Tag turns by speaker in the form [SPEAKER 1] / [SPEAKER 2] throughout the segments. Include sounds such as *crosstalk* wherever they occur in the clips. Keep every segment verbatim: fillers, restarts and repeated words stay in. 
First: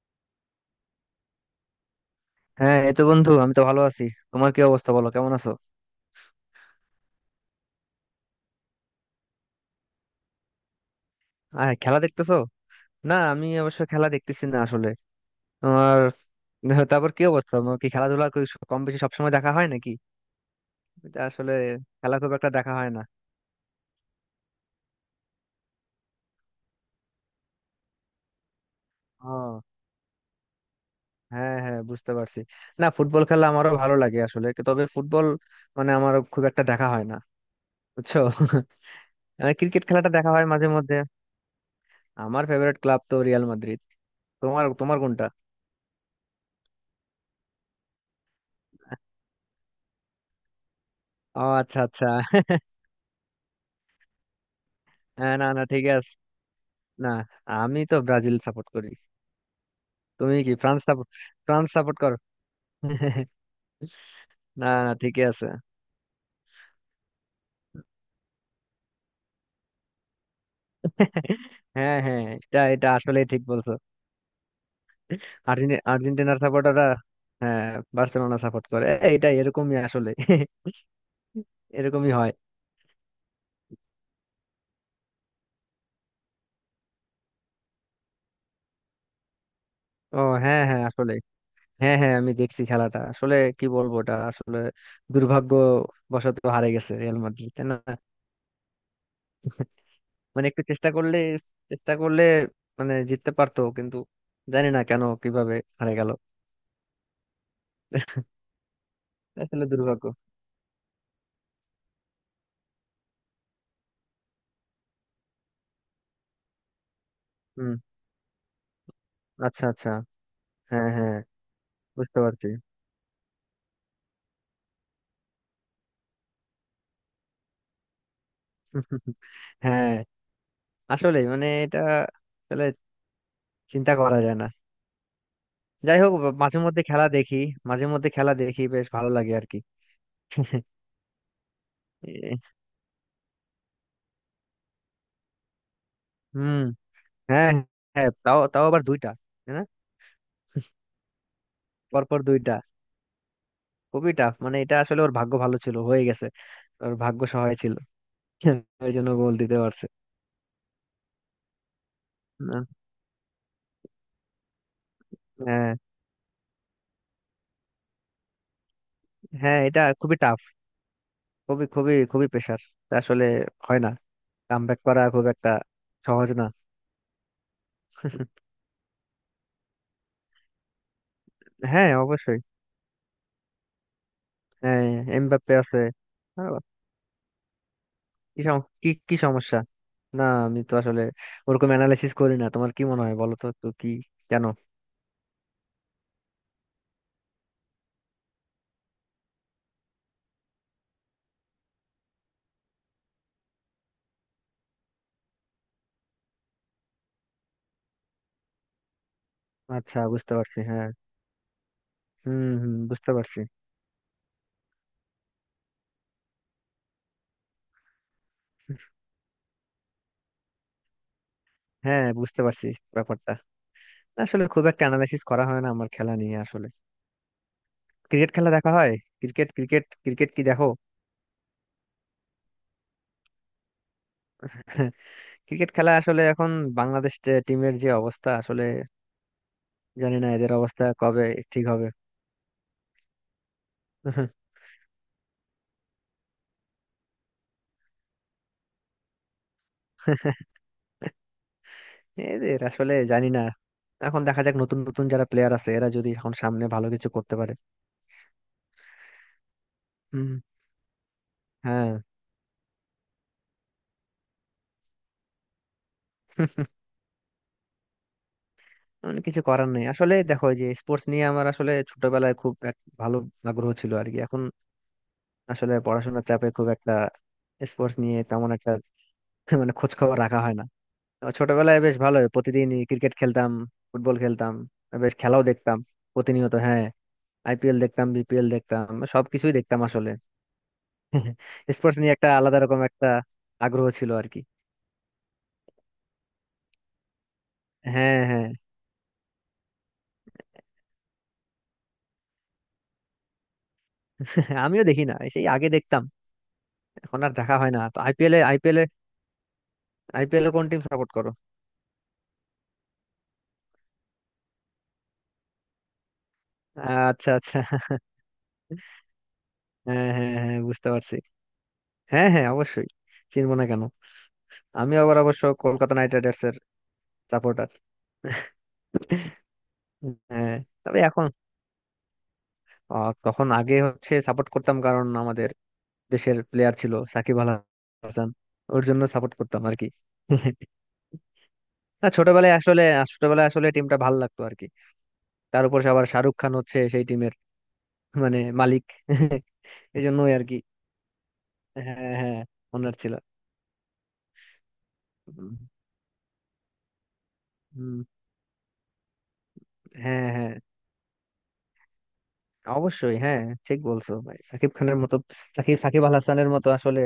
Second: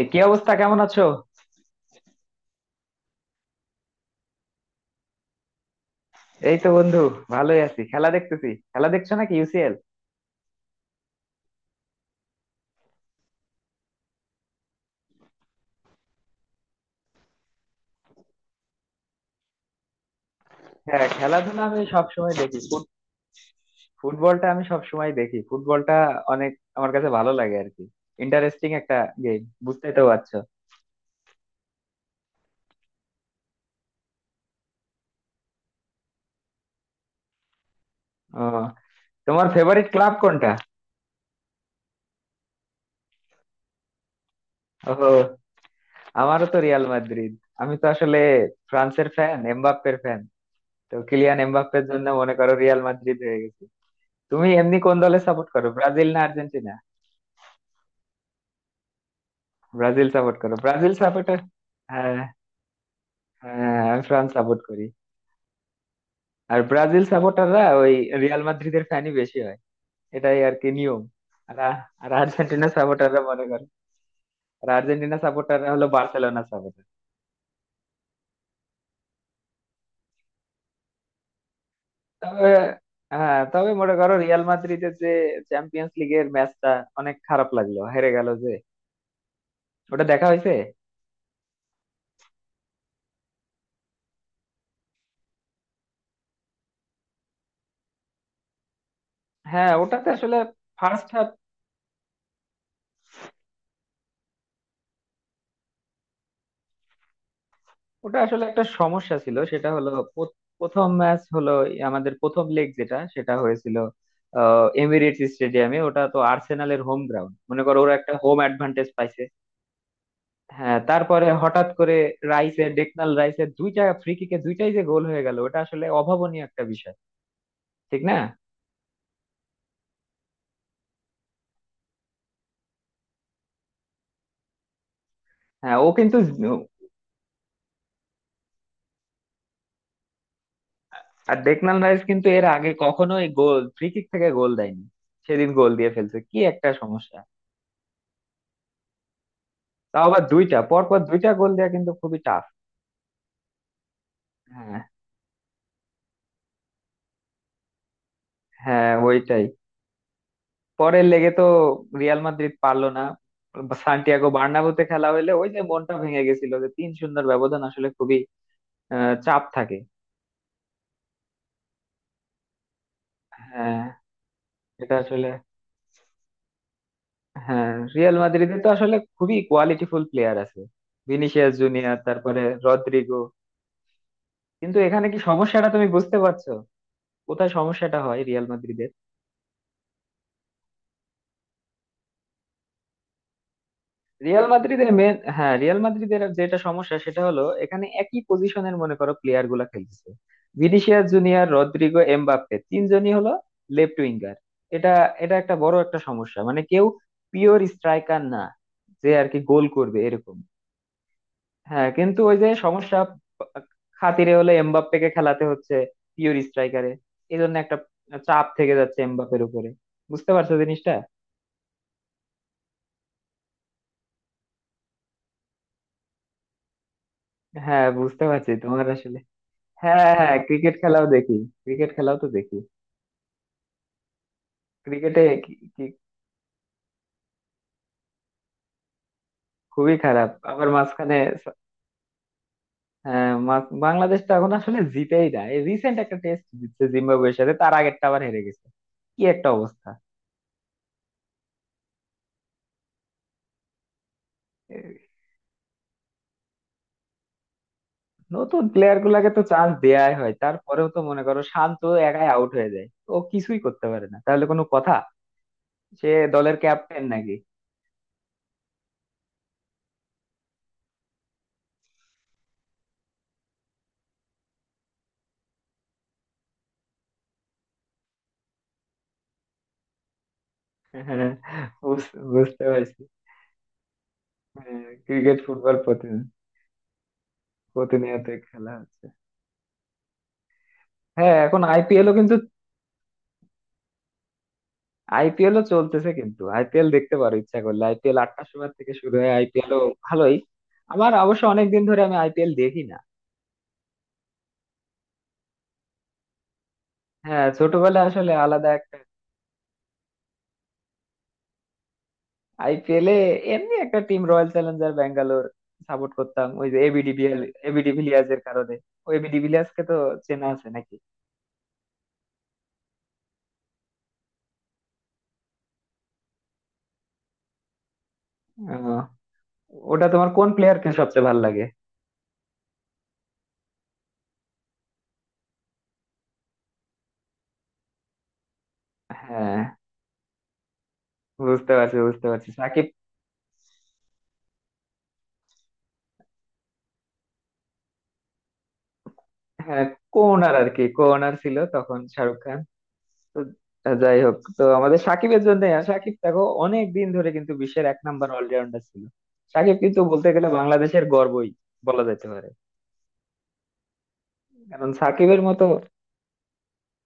[SPEAKER 1] এ কি অবস্থা, কেমন আছো?
[SPEAKER 2] হ্যাঁ, এই তো বন্ধু, আমি তো ভালো আছি। তোমার কি অবস্থা, বলো কেমন আছো?
[SPEAKER 1] এই তো বন্ধু, ভালোই আছি। খেলা দেখতেছি। খেলা দেখছো নাকি? ইউসিএল।
[SPEAKER 2] আহ খেলা দেখতেছো। না, আমি অবশ্য খেলা দেখতেছি না আসলে। তোমার? *laughs* তারপর কি অবস্থা তোমার? কি খেলাধুলা কি স- কম বেশি সবসময় দেখা হয় নাকি?
[SPEAKER 1] হ্যাঁ,
[SPEAKER 2] এটা আসলে
[SPEAKER 1] খেলাধুলা আমি সব
[SPEAKER 2] খেলা খুব
[SPEAKER 1] সময়
[SPEAKER 2] একটা
[SPEAKER 1] দেখি।
[SPEAKER 2] দেখা
[SPEAKER 1] ফুট-
[SPEAKER 2] হয় না।
[SPEAKER 1] ফুটবলটা আমি সব সময় দেখি। ফুটবলটা অনেক আমার কাছে ভালো লাগে আর কি। ইন্টারেস্টিং একটা গেম,
[SPEAKER 2] ও,
[SPEAKER 1] বুঝতেই তো পারছো।
[SPEAKER 2] হ্যাঁ হ্যাঁ, বুঝতে পারছি। না, ফুটবল খেলা আমারও ভালো লাগে আসলে কি- তবে ফুটবল মানে আমার খুব একটা দেখা হয় না, বুঝছো?
[SPEAKER 1] ও,
[SPEAKER 2] *laughs*
[SPEAKER 1] তোমার
[SPEAKER 2] আহ, ক্রিকেট
[SPEAKER 1] ফেভারিট
[SPEAKER 2] খেলাটা
[SPEAKER 1] ক্লাব
[SPEAKER 2] দেখা হয়
[SPEAKER 1] কোনটা?
[SPEAKER 2] মাঝে মধ্যে। আমার ফেভারিট ক্লাব তো রিয়াল মাদ্রিদ। তোমার তোমার
[SPEAKER 1] ও,
[SPEAKER 2] কোনটা?
[SPEAKER 1] আমারও তো রিয়াল মাদ্রিদ। আমি তো আসলে ফ্রান্সের ফ্যান, এমবাপ্পের ফ্যান। তো কিলিয়ান
[SPEAKER 2] ও আচ্ছা
[SPEAKER 1] এমবাপ্পের
[SPEAKER 2] আচ্ছা।
[SPEAKER 1] জন্য মনে করো
[SPEAKER 2] *laughs*
[SPEAKER 1] রিয়াল মাদ্রিদ হয়ে গেছে। তুমি এমনি কোন দলে
[SPEAKER 2] হ্যাঁ, না
[SPEAKER 1] সাপোর্ট
[SPEAKER 2] না,
[SPEAKER 1] করো,
[SPEAKER 2] ঠিক
[SPEAKER 1] ব্রাজিল
[SPEAKER 2] আছে।
[SPEAKER 1] না আর্জেন্টিনা?
[SPEAKER 2] না, আমি তো ব্রাজিল সাপোর্ট করি।
[SPEAKER 1] ব্রাজিল
[SPEAKER 2] তুমি
[SPEAKER 1] সাপোর্ট
[SPEAKER 2] কি
[SPEAKER 1] করো,
[SPEAKER 2] France
[SPEAKER 1] Brazil
[SPEAKER 2] support,
[SPEAKER 1] supporter.
[SPEAKER 2] France support করো? *laughs*
[SPEAKER 1] হ্যাঁ, আমি ফ্রান্স সাপোর্ট
[SPEAKER 2] না
[SPEAKER 1] করি।
[SPEAKER 2] না, ঠিকই আছে।
[SPEAKER 1] আর ব্রাজিল সাপোর্টাররা ওই রিয়াল মাদ্রিদের ফ্যানই বেশি হয়। এটাই আর কি নিয়ম। আর
[SPEAKER 2] *laughs*
[SPEAKER 1] আ-
[SPEAKER 2] হ্যাঁ
[SPEAKER 1] আর
[SPEAKER 2] হ্যাঁ, এটা
[SPEAKER 1] আর্জেন্টিনা
[SPEAKER 2] এটা
[SPEAKER 1] সাপোর্টাররা
[SPEAKER 2] আসলে ঠিক
[SPEAKER 1] মনে করো,
[SPEAKER 2] বলছো।
[SPEAKER 1] আর আর্জেন্টিনা সাপোর্টাররা
[SPEAKER 2] আর্জেন্টি-
[SPEAKER 1] হলো
[SPEAKER 2] আর্জেন্টিনার
[SPEAKER 1] বার্সেলোনা সাপোর্টার।
[SPEAKER 2] সাপোর্টাররা, হ্যাঁ, বার্সেলোনা সাপোর্ট করে। এ, এটা এরকমই আসলে। *laughs* এরকমই হয়।
[SPEAKER 1] তবে হ্যাঁ, তবে মনে করো রিয়াল মাদ্রিদের যে চ্যাম্পিয়ন্স লিগের ম্যাচটা, অনেক খারাপ লাগলো, হেরে গেল যে। ওটা
[SPEAKER 2] ও
[SPEAKER 1] দেখা হয়েছে?
[SPEAKER 2] হ্যাঁ হ্যাঁ আসলে, হ্যাঁ হ্যাঁ, আমি দেখছি খেলাটা। আসলে কি বলবো, ওটা আসলে দুর্ভাগ্য বশত হারে গেছে রিয়াল মাদ্রিদ, তাই না?
[SPEAKER 1] হ্যাঁ, ওটাতে আসলে
[SPEAKER 2] মানে একটু চেষ্টা
[SPEAKER 1] ফার্স্ট,
[SPEAKER 2] করলে চেষ্টা করলে মানে জিততে পারতো, কিন্তু জানি না কেন কিভাবে হারে গেল।
[SPEAKER 1] ওটা আসলে একটা সমস্যা ছিল,
[SPEAKER 2] আসলে
[SPEAKER 1] সেটা হলো
[SPEAKER 2] দুর্ভাগ্য।
[SPEAKER 1] পো- প্রথম ম্যাচ হলো এই, আমাদের প্রথম লেগ যেটা, সেটা হয়েছিল আহ, এমিরেটস স্টেডিয়ামে। ওটা তো আর্সেনালের হোম গ্রাউন্ড, মনে
[SPEAKER 2] হুম।
[SPEAKER 1] করো ওরা একটা হোম অ্যাডভান্টেজ পাইছে।
[SPEAKER 2] আচ্ছা আচ্ছা।
[SPEAKER 1] হ্যাঁ,
[SPEAKER 2] হ্যাঁ হ্যাঁ,
[SPEAKER 1] তারপরে হঠাৎ করে
[SPEAKER 2] বুঝতে পারছি।
[SPEAKER 1] রাইসের, ডেকনাল রাইসের দুইটা ফ্রি কিকে দুইটাই যে গোল হয়ে গেল, ওটা আসলে অভাবনীয় একটা বিষয়, ঠিক না?
[SPEAKER 2] *laughs* হ্যাঁ, আসলে মানে এটা আসলে চিন্তা করা যায় না।
[SPEAKER 1] হ্যাঁ, ও
[SPEAKER 2] যাই হোক,
[SPEAKER 1] কিন্তু।
[SPEAKER 2] মাঝে মধ্যে খেলা দেখি মাঝে মধ্যে খেলা দেখি, বেশ ভালো লাগে আর কি। *laughs*
[SPEAKER 1] আর ডেকনাল রাইস কিন্তু
[SPEAKER 2] এ,
[SPEAKER 1] এর আগে কখনোই গোল, ফ্রি কিক থেকে গোল দেয়নি। সেদিন গোল দিয়ে ফেলছে, কি
[SPEAKER 2] হুম,
[SPEAKER 1] একটা সমস্যা।
[SPEAKER 2] হ্যাঁ, হ্যাঁ তাও, তাও আবার দুইটা হ্যাঁ,
[SPEAKER 1] তাও আবার দুইটা, পরপর দুইটা গোল দেওয়া কিন্তু
[SPEAKER 2] পর
[SPEAKER 1] খুবই
[SPEAKER 2] পর
[SPEAKER 1] টাফ।
[SPEAKER 2] দুইটা, খুবই টাফ। মানে এটা আসলে ওর ভাগ্য ভালো ছিল, হয়ে গেছে, ওর ভাগ্য সহায় ছিল। *laughs* ওই
[SPEAKER 1] হ্যাঁ
[SPEAKER 2] জন্য গোল
[SPEAKER 1] ওইটাই।
[SPEAKER 2] দিতে পারছে।
[SPEAKER 1] পরের লেগে তো রিয়াল মাদ্রিদ
[SPEAKER 2] না,
[SPEAKER 1] পারলো না। সান্টিয়াগো বার্নাবুতে খেলা হইলে ওই যে
[SPEAKER 2] হ্যাঁ
[SPEAKER 1] মনটা ভেঙে গেছিল, যে তিন শূন্যের ব্যবধান আসলে খুবই আহ, চাপ
[SPEAKER 2] হ্যাঁ,
[SPEAKER 1] থাকে।
[SPEAKER 2] এটা খুবই টাফ। খুবই খুবই খুবই প্রেশার আসলে,
[SPEAKER 1] হ্যাঁ,
[SPEAKER 2] হয় না, কাম ব্যাক
[SPEAKER 1] এটা
[SPEAKER 2] করা খুব
[SPEAKER 1] আসলে।
[SPEAKER 2] একটা সহজ না।
[SPEAKER 1] হ্যাঁ, রিয়াল মাদ্রিদে তো আসলে খুবই কোয়ালিটিফুল প্লেয়ার আছে। ভিনিসিয়াস
[SPEAKER 2] হ্যাঁ
[SPEAKER 1] জুনিয়র,
[SPEAKER 2] অবশ্যই।
[SPEAKER 1] তারপরে রদ্রিগো, কিন্তু
[SPEAKER 2] হ্যাঁ
[SPEAKER 1] এখানে কি
[SPEAKER 2] এমবাপ্পে
[SPEAKER 1] সমস্যাটা
[SPEAKER 2] আছে
[SPEAKER 1] তুমি বুঝতে পারছো?
[SPEAKER 2] আরো।
[SPEAKER 1] কোথায় সমস্যাটা হয়
[SPEAKER 2] কি
[SPEAKER 1] রিয়াল
[SPEAKER 2] সম- কি
[SPEAKER 1] মাদ্রিদের?
[SPEAKER 2] কি সমস্যা? না, আমি তো আসলে ওরকম অ্যানালাইসিস করি না। তোমার কি মনে হয় বলো তো, তো কি? কেন?
[SPEAKER 1] রিয়াল মাদ্রিদের মেন, হ্যাঁ রিয়াল মাদ্রিদের যেটা সমস্যা, সেটা হলো এখানে একই পজিশনের মনে করো প্লেয়ার গুলা খেলতেছে। ভিনিসিয়াস জুনিয়র, রদ্রিগো, এমবাপ্পে তিনজনই হলো লেফট উইঙ্গার। এটা এটা একটা বড় একটা সমস্যা। মানে কেউ পিওর স্ট্রাইকার না, যে আর কি গোল করবে
[SPEAKER 2] আচ্ছা, বুঝতে
[SPEAKER 1] এরকম।
[SPEAKER 2] পারছি। হ্যাঁ,
[SPEAKER 1] হ্যাঁ কিন্তু ওই
[SPEAKER 2] হুম
[SPEAKER 1] যে
[SPEAKER 2] হুম
[SPEAKER 1] সমস্যা,
[SPEAKER 2] বুঝতে পারছি।
[SPEAKER 1] খাতিরে হলে এমবাপ্পেকে খেলাতে হচ্ছে পিওর স্ট্রাইকারে। এই জন্য একটা চাপ থেকে যাচ্ছে এমবাপ্পের উপরে। বুঝতে পারছো জিনিসটা?
[SPEAKER 2] হ্যাঁ, বুঝতে পারছি ব্যাপারটা। আসলে খুব একটা অ্যানালাইসিস করা হয় না আমার খেলা নিয়ে আসলে।
[SPEAKER 1] হ্যাঁ বুঝতে
[SPEAKER 2] ক্রিকেট
[SPEAKER 1] পারছি
[SPEAKER 2] খেলা দেখা
[SPEAKER 1] তোমার
[SPEAKER 2] হয়।
[SPEAKER 1] আসলে।
[SPEAKER 2] ক্রিকেট ক্রিকেট
[SPEAKER 1] হ্যাঁ
[SPEAKER 2] ক্রিকেট
[SPEAKER 1] হ্যাঁ,
[SPEAKER 2] কি দেখো?
[SPEAKER 1] ক্রিকেট খেলাও দেখি। ক্রিকেট খেলাও তো দেখি।
[SPEAKER 2] *laughs*
[SPEAKER 1] ক্রিকেটে কি
[SPEAKER 2] ক্রিকেট
[SPEAKER 1] কি
[SPEAKER 2] খেলা আসলে এখন বাংলাদেশ টিমের যে অবস্থা, আসলে
[SPEAKER 1] খুবই
[SPEAKER 2] জানি না
[SPEAKER 1] খারাপ
[SPEAKER 2] এদের
[SPEAKER 1] আবার
[SPEAKER 2] অবস্থা
[SPEAKER 1] মাঝখানে।
[SPEAKER 2] কবে
[SPEAKER 1] স-
[SPEAKER 2] ঠিক হবে।
[SPEAKER 1] হ্যাঁ, মা- বাংলাদেশ তো এখন আসলে জিতেই না। এই রিসেন্ট একটা টেস্ট জিতছে জিম্বাবুয়ের সাথে, তার আগেরটা আবার হেরে গেছে। কি একটা অবস্থা।
[SPEAKER 2] এদের আসলে জানি না। এখন দেখা যাক, নতুন নতুন
[SPEAKER 1] এ,
[SPEAKER 2] যারা প্লেয়ার আছে, এরা যদি এখন সামনে ভালো কিছু করতে পারে।
[SPEAKER 1] নতুন প্লেয়ার গুলাকে তো চান্স দেয়াই
[SPEAKER 2] হুম,
[SPEAKER 1] হয়, তারপরেও তো মনে করো শান্ত
[SPEAKER 2] হ্যাঁ।
[SPEAKER 1] একাই আউট হয়ে যায়। ও কিছুই করতে পারে না, তাহলে কোনো কথা। সে দলের
[SPEAKER 2] *laughs*
[SPEAKER 1] ক্যাপ্টেন নাকি।
[SPEAKER 2] মানে কিছু করার নেই আসলে। দেখো এই যে স্পোর্টস নিয়ে আমার আসলে ছোটবেলায় খুব এক ভালো আগ্রহ ছিল আর কি। এখন আসলে পড়াশোনার চাপে খুব একটা স্পোর্টস নিয়ে তেমন একটা *laughs* মানে খোঁজ খবর রাখা হয় না। তো
[SPEAKER 1] হ্যাঁ,
[SPEAKER 2] ছোটবেলায় বেশ
[SPEAKER 1] বুঝ-
[SPEAKER 2] ভালো,
[SPEAKER 1] বুঝতে
[SPEAKER 2] প্রতিদিন
[SPEAKER 1] পারছি।
[SPEAKER 2] ক্রিকেট খেলতাম, ফুটবল খেলতাম, বেশ
[SPEAKER 1] ক্রিকেট,
[SPEAKER 2] খেলাও
[SPEAKER 1] ফুটবল
[SPEAKER 2] দেখতাম,
[SPEAKER 1] প্রতিদিন,
[SPEAKER 2] প্রতিনিয়ত। হ্যাঁ, আইপিএল দেখতাম,
[SPEAKER 1] প্রতিনিয়ত
[SPEAKER 2] বিপিএল
[SPEAKER 1] খেলা
[SPEAKER 2] দেখতাম,
[SPEAKER 1] হচ্ছে।
[SPEAKER 2] সবকিছুই দেখতাম আসলে।
[SPEAKER 1] হ্যাঁ,
[SPEAKER 2] *laughs*
[SPEAKER 1] এখন
[SPEAKER 2] স্পোর্টস
[SPEAKER 1] আইপিএলও
[SPEAKER 2] নিয়ে একটা
[SPEAKER 1] কিন্তু,
[SPEAKER 2] আলাদা রকম একটা আগ্রহ ছিল আর কি।
[SPEAKER 1] আইপিএলও চলতেছে। কিন্তু আইপিএল দেখতে পারো ইচ্ছা করলে। আইপিএল
[SPEAKER 2] হ্যাঁ
[SPEAKER 1] আটটার
[SPEAKER 2] হ্যাঁ।
[SPEAKER 1] সময় থেকে শুরু হয়। আইপিএলও ভালোই। আমার অবশ্য অনেক দিন ধরে আমি আইপিএল দেখি না।
[SPEAKER 2] *laughs* আমিও দেখি না, সেই আগে দেখতাম, এখন আর
[SPEAKER 1] হ্যাঁ,
[SPEAKER 2] দেখা হয় না। তো
[SPEAKER 1] ছোটবেলায় আসলে
[SPEAKER 2] আইপিএল এ
[SPEAKER 1] আলাদা
[SPEAKER 2] আইপিএল এ
[SPEAKER 1] একটা।
[SPEAKER 2] আইপিএল এ কোন টিম সাপোর্ট করো?
[SPEAKER 1] আইপিএল এ এমনি একটা team, Royal Challenger Bangalore support করতাম। ওই যে এবি
[SPEAKER 2] আচ্ছা
[SPEAKER 1] ডিভিএল,
[SPEAKER 2] আচ্ছা।
[SPEAKER 1] এবি
[SPEAKER 2] *laughs*
[SPEAKER 1] ডিভিলিয়ার্স এর কারণে। ও, এবি ডিভিলিয়ার্স কে তো
[SPEAKER 2] হ্যাঁ হ্যাঁ
[SPEAKER 1] চেনা
[SPEAKER 2] হ্যাঁ
[SPEAKER 1] আছে
[SPEAKER 2] বুঝতে
[SPEAKER 1] নাকি?
[SPEAKER 2] পারছি। হ্যাঁ হ্যাঁ অবশ্যই, চিনবো না কেন? আমি আবার অবশ্য কলকাতা নাইট রাইডার্স এর সাপোর্টার।
[SPEAKER 1] আহ,
[SPEAKER 2] *laughs*
[SPEAKER 1] ওটা তোমার কোন
[SPEAKER 2] হ্যাঁ,
[SPEAKER 1] প্লেয়ারকে
[SPEAKER 2] তবে এখন
[SPEAKER 1] সবচেয়ে ভালো লাগে?
[SPEAKER 2] আহ, তখন আগে হচ্ছে সাপোর্ট করতাম কারণ আমাদের দেশের প্লেয়ার ছিল সাকিব আল হাসান, ওর জন্য সাপোর্ট
[SPEAKER 1] হ্যাঁ
[SPEAKER 2] করতাম আর কি। *laughs*
[SPEAKER 1] বুঝতে পারছি,
[SPEAKER 2] না,
[SPEAKER 1] বুঝতে পারছি
[SPEAKER 2] ছোটবেলায় আসলে,
[SPEAKER 1] সাকিব।
[SPEAKER 2] ছোটবেলায় আসলে টিমটা ভালো লাগতো আর কি। তার উপর আবার শাহরুখ খান হচ্ছে সেই টিমের মানে মালিক। *laughs*
[SPEAKER 1] হ্যাঁ,
[SPEAKER 2] এই জন্যই আর
[SPEAKER 1] কোনার
[SPEAKER 2] কি।
[SPEAKER 1] আর কি, কোনার ছিল তখন
[SPEAKER 2] হ্যাঁ হ্যাঁ,
[SPEAKER 1] শাহরুখ।
[SPEAKER 2] ওনার ছিল।
[SPEAKER 1] তো যাই হোক, তো আমাদের সাকিবের
[SPEAKER 2] উম,
[SPEAKER 1] জন্য, সাকিব দেখো অনেক দিন ধরে কিন্তু বিশ্বের এক
[SPEAKER 2] উম,
[SPEAKER 1] নাম্বার অলরাউন্ডার ছিল। সাকিব কিন্তু বলতে
[SPEAKER 2] হ্যাঁ
[SPEAKER 1] গেলে
[SPEAKER 2] হ্যাঁ
[SPEAKER 1] বাংলাদেশের গর্বই বলা যেতে পারে।
[SPEAKER 2] অবশ্যই। হ্যাঁ, ঠিক বলছো ভাই। সাকিব
[SPEAKER 1] কারণ
[SPEAKER 2] খানের মতো,
[SPEAKER 1] সাকিবের মতো,
[SPEAKER 2] সাকিব সাকিব আল হাসানের মতো আসলে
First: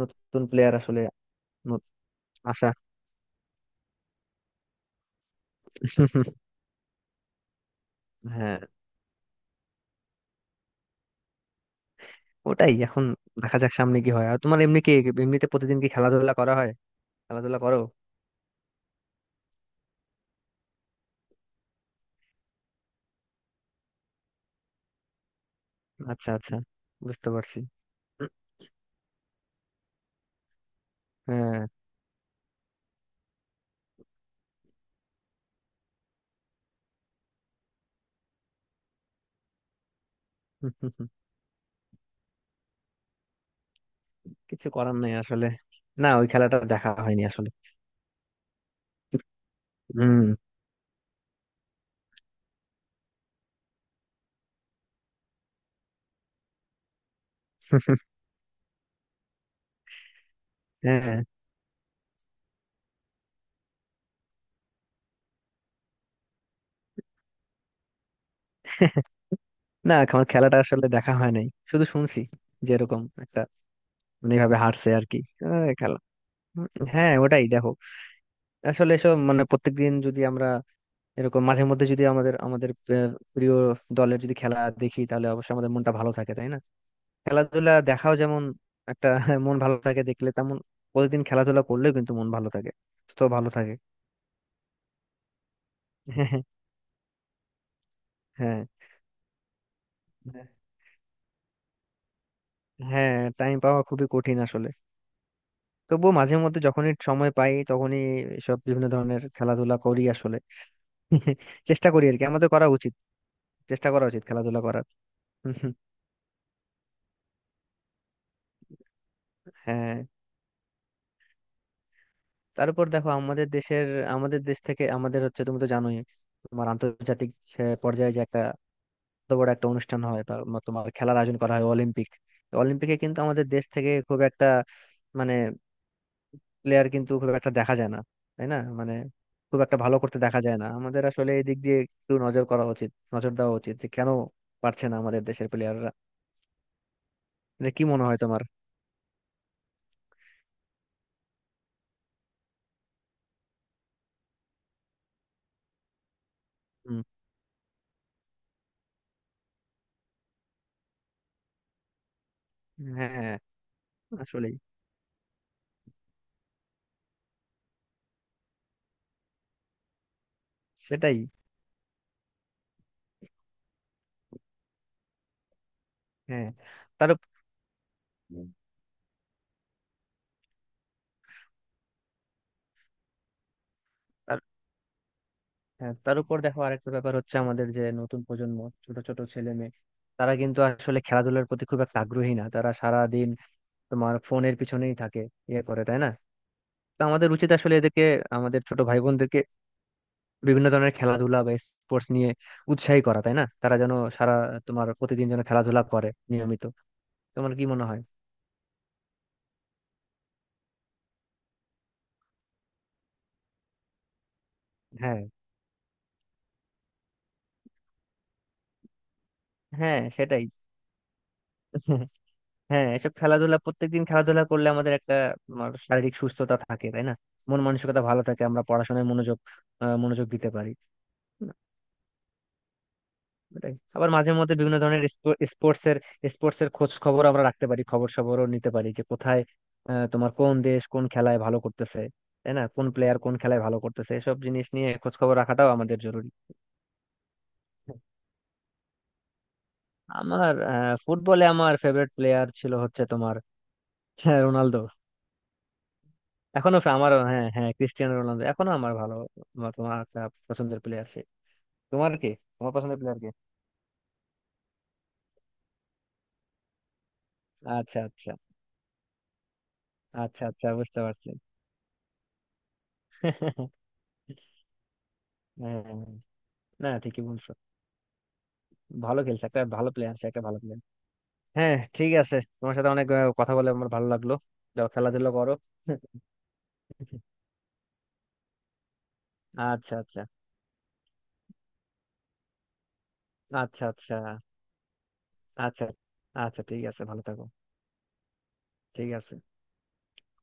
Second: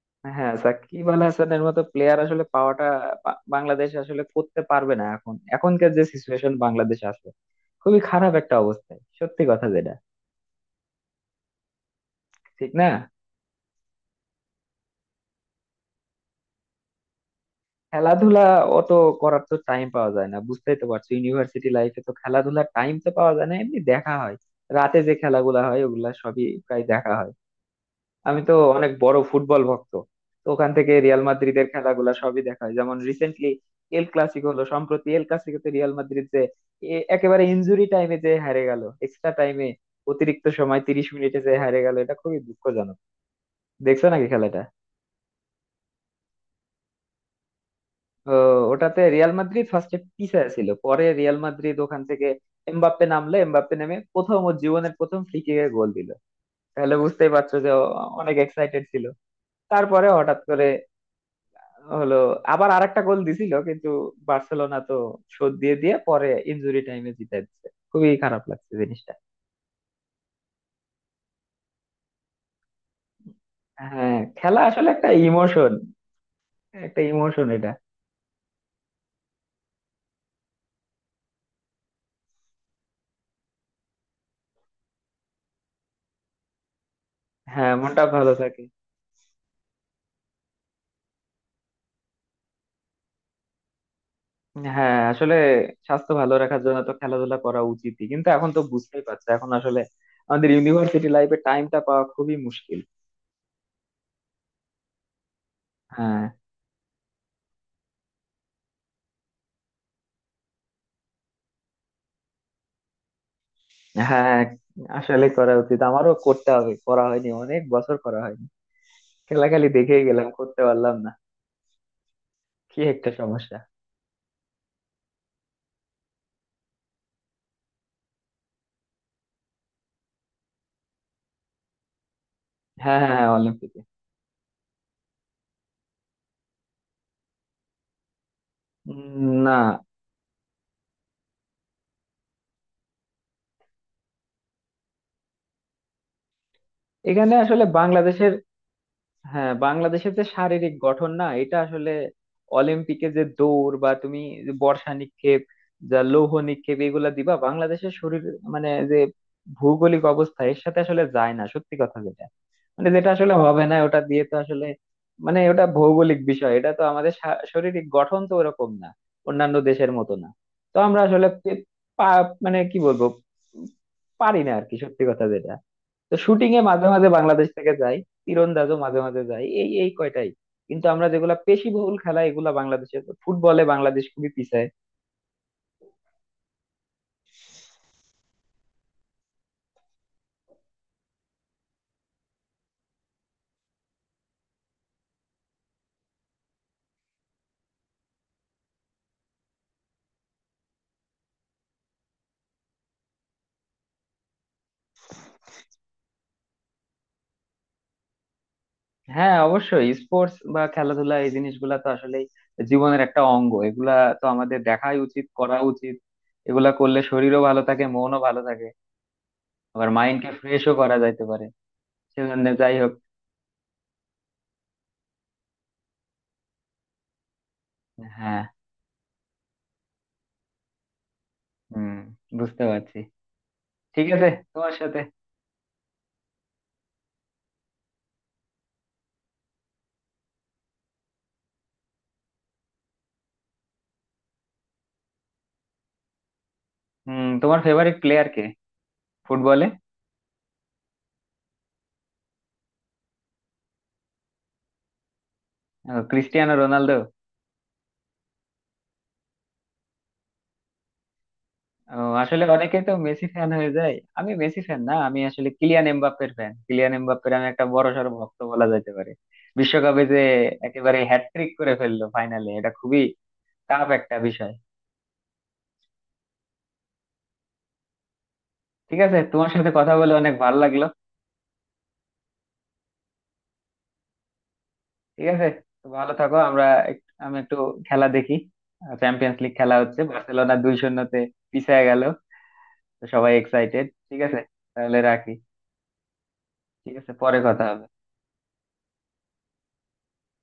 [SPEAKER 2] নতুন
[SPEAKER 1] হ্যাঁ
[SPEAKER 2] প্লেয়ার আসলে
[SPEAKER 1] সাকিব আল হাসানের মতো
[SPEAKER 2] নত-
[SPEAKER 1] প্লেয়ার আসলে
[SPEAKER 2] আসা
[SPEAKER 1] পাওয়াটা, বা- বাংলাদেশ আসলে করতে পারবে না। এখন এখনকার যে সিচুয়েশন
[SPEAKER 2] *laughs*
[SPEAKER 1] বাংলাদেশ আছে, খুবই খারাপ একটা
[SPEAKER 2] হ্যাঁ,
[SPEAKER 1] অবস্থায়, সত্যি কথা যেটা। ঠিক
[SPEAKER 2] ওটাই
[SPEAKER 1] না।
[SPEAKER 2] এখন। দেখা যাক সামনে কি হয়। আর তোমার এমনি কি, এমনিতে প্রতিদিন কি খেলাধুলা করা হয়, খেলাধুলা করো?
[SPEAKER 1] খেলাধুলা অত করার তো টাইম পাওয়া যায় না। বুঝতেই তো পারছো ইউনিভার্সিটি লাইফে তো খেলাধুলার টাইম তো পাওয়া যায় না। এমনি দেখা হয়, রাতে যে খেলাগুলা হয়, ওগুলা
[SPEAKER 2] আচ্ছা
[SPEAKER 1] সবই
[SPEAKER 2] আচ্ছা,
[SPEAKER 1] প্রায় দেখা
[SPEAKER 2] বুঝতে
[SPEAKER 1] হয়।
[SPEAKER 2] পারছি।
[SPEAKER 1] আমি তো অনেক বড় ফুটবল ভক্ত। তো ওখান থেকে রিয়াল
[SPEAKER 2] হ্যাঁ,
[SPEAKER 1] মাদ্রিদের খেলাগুলা সবই দেখা হয়। যেমন রিসেন্টলি এল ক্লাসিকো হলো। সম্প্রতি এল ক্লাসিকোতে রিয়াল মাদ্রিদ যে এ- একেবারে ইনজুরি টাইমে যে হারে গেল, এক্সট্রা টাইমে, অতিরিক্ত সময় তিরিশ মিনিটে যে হারে গেল, এটা খুবই দুঃখজনক। দেখছো নাকি খেলাটা?
[SPEAKER 2] কিছু করার নাই আসলে। না, ওই খেলাটা দেখা হয়নি আসলে।
[SPEAKER 1] ও, ওটাতে রিয়াল মাদ্রিদ ফার্স্টে
[SPEAKER 2] হম,
[SPEAKER 1] পিছিয়ে ছিল, পরে রিয়াল মাদ্রিদ ওখান থেকে এমবাপ্পে নামলে, এমবাপ্পে নেমে প্রথম, ওর জীবনের প্রথম ফ্রি কিকে গোল দিল। তাহলে বুঝতেই পারছো যে ও অনেক এক্সাইটেড ছিল। তারপরে হঠাৎ করে
[SPEAKER 2] হ্যাঁ।
[SPEAKER 1] হলো, আবার আরেকটা গোল দিছিল কিন্তু, বার্সেলোনা তো শোধ দিয়ে দিয়ে পরে ইনজুরি টাইমে জিতে দিচ্ছে। খুবই খারাপ লাগছে জিনিসটা।
[SPEAKER 2] না, আমার খেলাটা আসলে দেখা হয় নাই, শুধু শুনছি যে এরকম একটা
[SPEAKER 1] হ্যাঁ
[SPEAKER 2] মানে এইভাবে
[SPEAKER 1] খেলা আসলে
[SPEAKER 2] হারছে আর
[SPEAKER 1] একটা
[SPEAKER 2] কি। আহ,
[SPEAKER 1] ইমোশন,
[SPEAKER 2] খেলা, উম,
[SPEAKER 1] একটা
[SPEAKER 2] হ্যাঁ ওটাই
[SPEAKER 1] ইমোশন
[SPEAKER 2] দেখো,
[SPEAKER 1] এটা।
[SPEAKER 2] আসলে এসব মানে প্রত্যেকদিন যদি আমরা এরকম মাঝে মধ্যে যদি আমাদের আমাদের আহ, প্রিয় দলের যদি খেলা দেখি তাহলে অবশ্যই আমাদের মনটা ভালো থাকে, তাই না? খেলাধুলা
[SPEAKER 1] হ্যাঁ মনটা
[SPEAKER 2] দেখাও
[SPEAKER 1] ভালো
[SPEAKER 2] যেমন
[SPEAKER 1] থাকে।
[SPEAKER 2] একটা *laughs* মন ভালো থাকে দেখলে, তেমন প্রতিদিন খেলাধুলা করলেও কিন্তু মন ভালো থাকে, তো ভালো থাকে।
[SPEAKER 1] হ্যাঁ আসলে স্বাস্থ্য ভালো রাখার
[SPEAKER 2] *laughs*
[SPEAKER 1] জন্য তো খেলাধুলা করা উচিতই, কিন্তু এখন তো
[SPEAKER 2] হ্যাঁ
[SPEAKER 1] বুঝতেই পারছো এখন আসলে আমাদের ইউনিভার্সিটি লাইফে টাইমটা পাওয়া খুবই মুশকিল।
[SPEAKER 2] হ্যাঁ, টাইম পাওয়া খুবই কঠিন আসলে। তবুও
[SPEAKER 1] হ্যাঁ,
[SPEAKER 2] মাঝে মধ্যে যখনই সময় পাই তখনই সব বিভিন্ন ধরনের খেলাধুলা করি আসলে। *laughs* চেষ্টা করি আর কি, আমাদের করা উচিত, চেষ্টা করা উচিত
[SPEAKER 1] হ্যাঁ
[SPEAKER 2] খেলাধুলা করার।
[SPEAKER 1] আসলে করা
[SPEAKER 2] *laughs*
[SPEAKER 1] উচিত, আমারও করতে হবে, করা হয়নি, অনেক বছর করা হয়নি। খেলা খালি
[SPEAKER 2] হ্যাঁ,
[SPEAKER 1] দেখেই গেলাম, করতে পারলাম না। কি
[SPEAKER 2] তারপর
[SPEAKER 1] একটা
[SPEAKER 2] দেখো আমাদের
[SPEAKER 1] সমস্যা।
[SPEAKER 2] দেশের, আমাদের দেশ থেকে আমাদের হচ্ছে, তুমি তো জানোই, তোমার আন্তর্জাতিক আহ, পর্যায়ে যে একটা এত বড় একটা অনুষ্ঠান হয়, তার তোমার খেলার আয়োজন করা হয়, অলিম্পিক। তো অলিম্পিকে
[SPEAKER 1] হ্যাঁ হ্যাঁ
[SPEAKER 2] কিন্তু
[SPEAKER 1] হ্যাঁ,
[SPEAKER 2] আমাদের দেশ
[SPEAKER 1] অলিম্পিকে।
[SPEAKER 2] থেকে খুব একটা মানে প্লেয়ার কিন্তু খুব একটা দেখা যায় না, তাই না? মানে
[SPEAKER 1] উম, না।
[SPEAKER 2] খুব একটা ভালো করতে দেখা যায় না আমাদের। আসলে এই দিক দিয়ে একটু নজর করা উচিত, নজর দেওয়া উচিত যে কেন পারছে না আমাদের দেশের প্লেয়াররা।
[SPEAKER 1] এখানে আসলে
[SPEAKER 2] এটা কি মনে হয়
[SPEAKER 1] বাংলাদেশের,
[SPEAKER 2] তোমার?
[SPEAKER 1] হ্যাঁ বাংলাদেশের যে শারীরিক গঠন না, এটা আসলে অলিম্পিকে যে দৌড় বা তুমি যে বর্ষা নিক্ষেপ, যা লৌহ নিক্ষেপ,
[SPEAKER 2] হুম,
[SPEAKER 1] এগুলা দিবা, বাংলাদেশের শরীর মানে যে ভৌগোলিক অবস্থা, এর সাথে আসলে যায় না, সত্যি কথা যেটা। মানে যেটা
[SPEAKER 2] হ্যাঁ
[SPEAKER 1] আসলে
[SPEAKER 2] হ্যাঁ,
[SPEAKER 1] হবে না ওটা দিয়ে, তো
[SPEAKER 2] আসলেই,
[SPEAKER 1] আসলে মানে ওটা ভৌগোলিক বিষয়। এটা তো আমাদের শা- শারীরিক গঠন তো ওরকম না, অন্যান্য দেশের মতো না। তো আমরা
[SPEAKER 2] সেটাই।
[SPEAKER 1] আসলে পে- পা- মানে কি বলবো, পারি না আর কি, সত্যি কথা যেটা। তো
[SPEAKER 2] হ্যাঁ
[SPEAKER 1] শুটিং এ মাঝে মাঝে
[SPEAKER 2] তার উপ-
[SPEAKER 1] বাংলাদেশ থেকে যাই, তীরন্দাজও মাঝে মাঝে যাই, এই এই কয়টাই। কিন্তু আমরা যেগুলা পেশিবহুল খেলা এগুলা বাংলাদেশের, ফুটবলে বাংলাদেশ খুবই
[SPEAKER 2] তার
[SPEAKER 1] পিছায়।
[SPEAKER 2] হ্যাঁ, তার উপর দেখো আরেকটা ব্যাপার হচ্ছে, আমাদের যে নতুন প্রজন্ম, ছোট ছোট ছেলে মেয়ে, তারা কিন্তু আসলে খেলাধুলার প্রতি খুব একটা আগ্রহী না। তারা সারা দিন তোমার ফোনের পিছনেই থাকে, ইয়ে করে, তাই না? তো আমাদের উচিত আসলে এদেরকে, আমাদের ছোট ভাই, বিভিন্ন ধরনের খেলাধুলা বা স্পোর্টস নিয়ে উৎসাহী করা, তাই না? তারা যেন সারা তোমার প্রতিদিন যেন খেলাধুলা করে নিয়মিত। তোমার কি মনে হয়?
[SPEAKER 1] হ্যাঁ অবশ্যই স্পোর্টস বা খেলাধুলা এই জিনিসগুলা তো আসলে জীবনের একটা অঙ্গ এগুলা। তো আমাদের দেখাই
[SPEAKER 2] হ্যাঁ
[SPEAKER 1] উচিত, করা উচিত। এগুলা করলে শরীরও ভালো থাকে, মনও ভালো থাকে, আবার
[SPEAKER 2] হ্যাঁ
[SPEAKER 1] মাইন্ডকে
[SPEAKER 2] সেটাই।
[SPEAKER 1] ফ্রেশও করা যাইতে পারে।
[SPEAKER 2] *laughs*
[SPEAKER 1] সেজন্য যাই
[SPEAKER 2] হ্যাঁ
[SPEAKER 1] হোক।
[SPEAKER 2] এসব খেলাধুলা, প্রত্যেকদিন খেলাধুলা করলে আমাদের একটা তোমার শারীরিক সুস্থতা থাকে, তাই না? মন মানসিকতা ভালো থাকে,
[SPEAKER 1] হ্যাঁ।
[SPEAKER 2] আমরা পড়াশোনায় মনোযোগ আহ, মনোযোগ দিতে পারি।
[SPEAKER 1] হুম, বুঝতে পারছি।
[SPEAKER 2] ওটাই
[SPEAKER 1] ঠিক
[SPEAKER 2] আবার
[SPEAKER 1] আছে
[SPEAKER 2] মাঝে মধ্যে
[SPEAKER 1] তোমার
[SPEAKER 2] বিভিন্ন
[SPEAKER 1] সাথে।
[SPEAKER 2] ধরনের স্পোর্টস এর স্পোর্টস এর খোঁজ খবর আমরা রাখতে পারি, খবর সবরও নিতে পারি যে কোথায় আহ, তোমার কোন দেশ কোন খেলায় ভালো করতেছে, তাই না? কোন প্লেয়ার কোন খেলায় ভালো করতেছে, এসব জিনিস নিয়ে খোঁজ খবর রাখাটাও আমাদের জরুরি।
[SPEAKER 1] হুম, তোমার ফেভারিট প্লেয়ার কে ফুটবলে?
[SPEAKER 2] আমার আহ, ফুটবলে আমার ফেভারিট প্লেয়ার ছিল হচ্ছে তোমার হ্যাঁ, রোনালদো।
[SPEAKER 1] আহ, ক্রিস্টিয়ানো
[SPEAKER 2] এখনো ফে-
[SPEAKER 1] রোনালদো।
[SPEAKER 2] আমার হ্যাঁ হ্যাঁ, ক্রিস্টিয়ানো রোনালদো এখনো আমার ভালো, আমার- তোমার একটা পছন্দের প্লেয়ার সে।
[SPEAKER 1] ও,
[SPEAKER 2] তোমার কি,
[SPEAKER 1] আসলে
[SPEAKER 2] তোমার
[SPEAKER 1] অনেকেই তো
[SPEAKER 2] পছন্দের প্লেয়ার
[SPEAKER 1] মেসি
[SPEAKER 2] কে?
[SPEAKER 1] ফ্যান হয়ে যায়। আমি মেসি ফ্যান না, আমি আসলে কিলিয়ান এমবাপ্পের ফ্যান। কিলিয়ান এমবাপ্পের আমি একটা
[SPEAKER 2] আচ্ছা
[SPEAKER 1] বড়সড়
[SPEAKER 2] আচ্ছা,
[SPEAKER 1] ভক্ত বলা যেতে পারে। বিশ্বকাপে যে
[SPEAKER 2] আচ্ছা আচ্ছা,
[SPEAKER 1] একেবারে
[SPEAKER 2] বুঝতে পারছি।
[SPEAKER 1] হ্যাটট্রিক করে ফেললো ফাইনালে, এটা খুবই
[SPEAKER 2] *laughs*
[SPEAKER 1] টাফ একটা বিষয়।
[SPEAKER 2] হ্যাঁ হ্যাঁ। না, ঠিকই বলছো,
[SPEAKER 1] ঠিক আছে,
[SPEAKER 2] ভালো খেলছে,
[SPEAKER 1] তোমার
[SPEAKER 2] একটা
[SPEAKER 1] সাথে
[SPEAKER 2] ভালো
[SPEAKER 1] কথা বলে
[SPEAKER 2] প্লেয়ার সে,
[SPEAKER 1] অনেক
[SPEAKER 2] একটা
[SPEAKER 1] ভালো
[SPEAKER 2] ভালো প্লেয়ার।
[SPEAKER 1] লাগলো।
[SPEAKER 2] হ্যাঁ ঠিক আছে, তোমার সাথে অনেক আহ, কথা বলে আমার ভালো লাগলো। যাও
[SPEAKER 1] ঠিক
[SPEAKER 2] খেলাধুলা
[SPEAKER 1] আছে,
[SPEAKER 2] করো।
[SPEAKER 1] তো ভালো
[SPEAKER 2] *laughs*
[SPEAKER 1] থাকো। আমরা এক- আমি একটু খেলা দেখি। চ্যাম্পিয়ন্স লিগ খেলা
[SPEAKER 2] আচ্ছা
[SPEAKER 1] হচ্ছে,
[SPEAKER 2] আচ্ছা,
[SPEAKER 1] বার্সেলোনা দুই শূন্যতে পিছিয়ে গেল। তো সবাই
[SPEAKER 2] আচ্ছা
[SPEAKER 1] এক্সাইটেড,
[SPEAKER 2] আচ্ছা,
[SPEAKER 1] ঠিক আছে? তাহলে রাখি।
[SPEAKER 2] আচ্ছা আচ্ছা, ঠিক
[SPEAKER 1] ঠিক
[SPEAKER 2] আছে,
[SPEAKER 1] আছে,
[SPEAKER 2] ভালো
[SPEAKER 1] পরে
[SPEAKER 2] থাকো।
[SPEAKER 1] কথা হবে।
[SPEAKER 2] ঠিক আছে।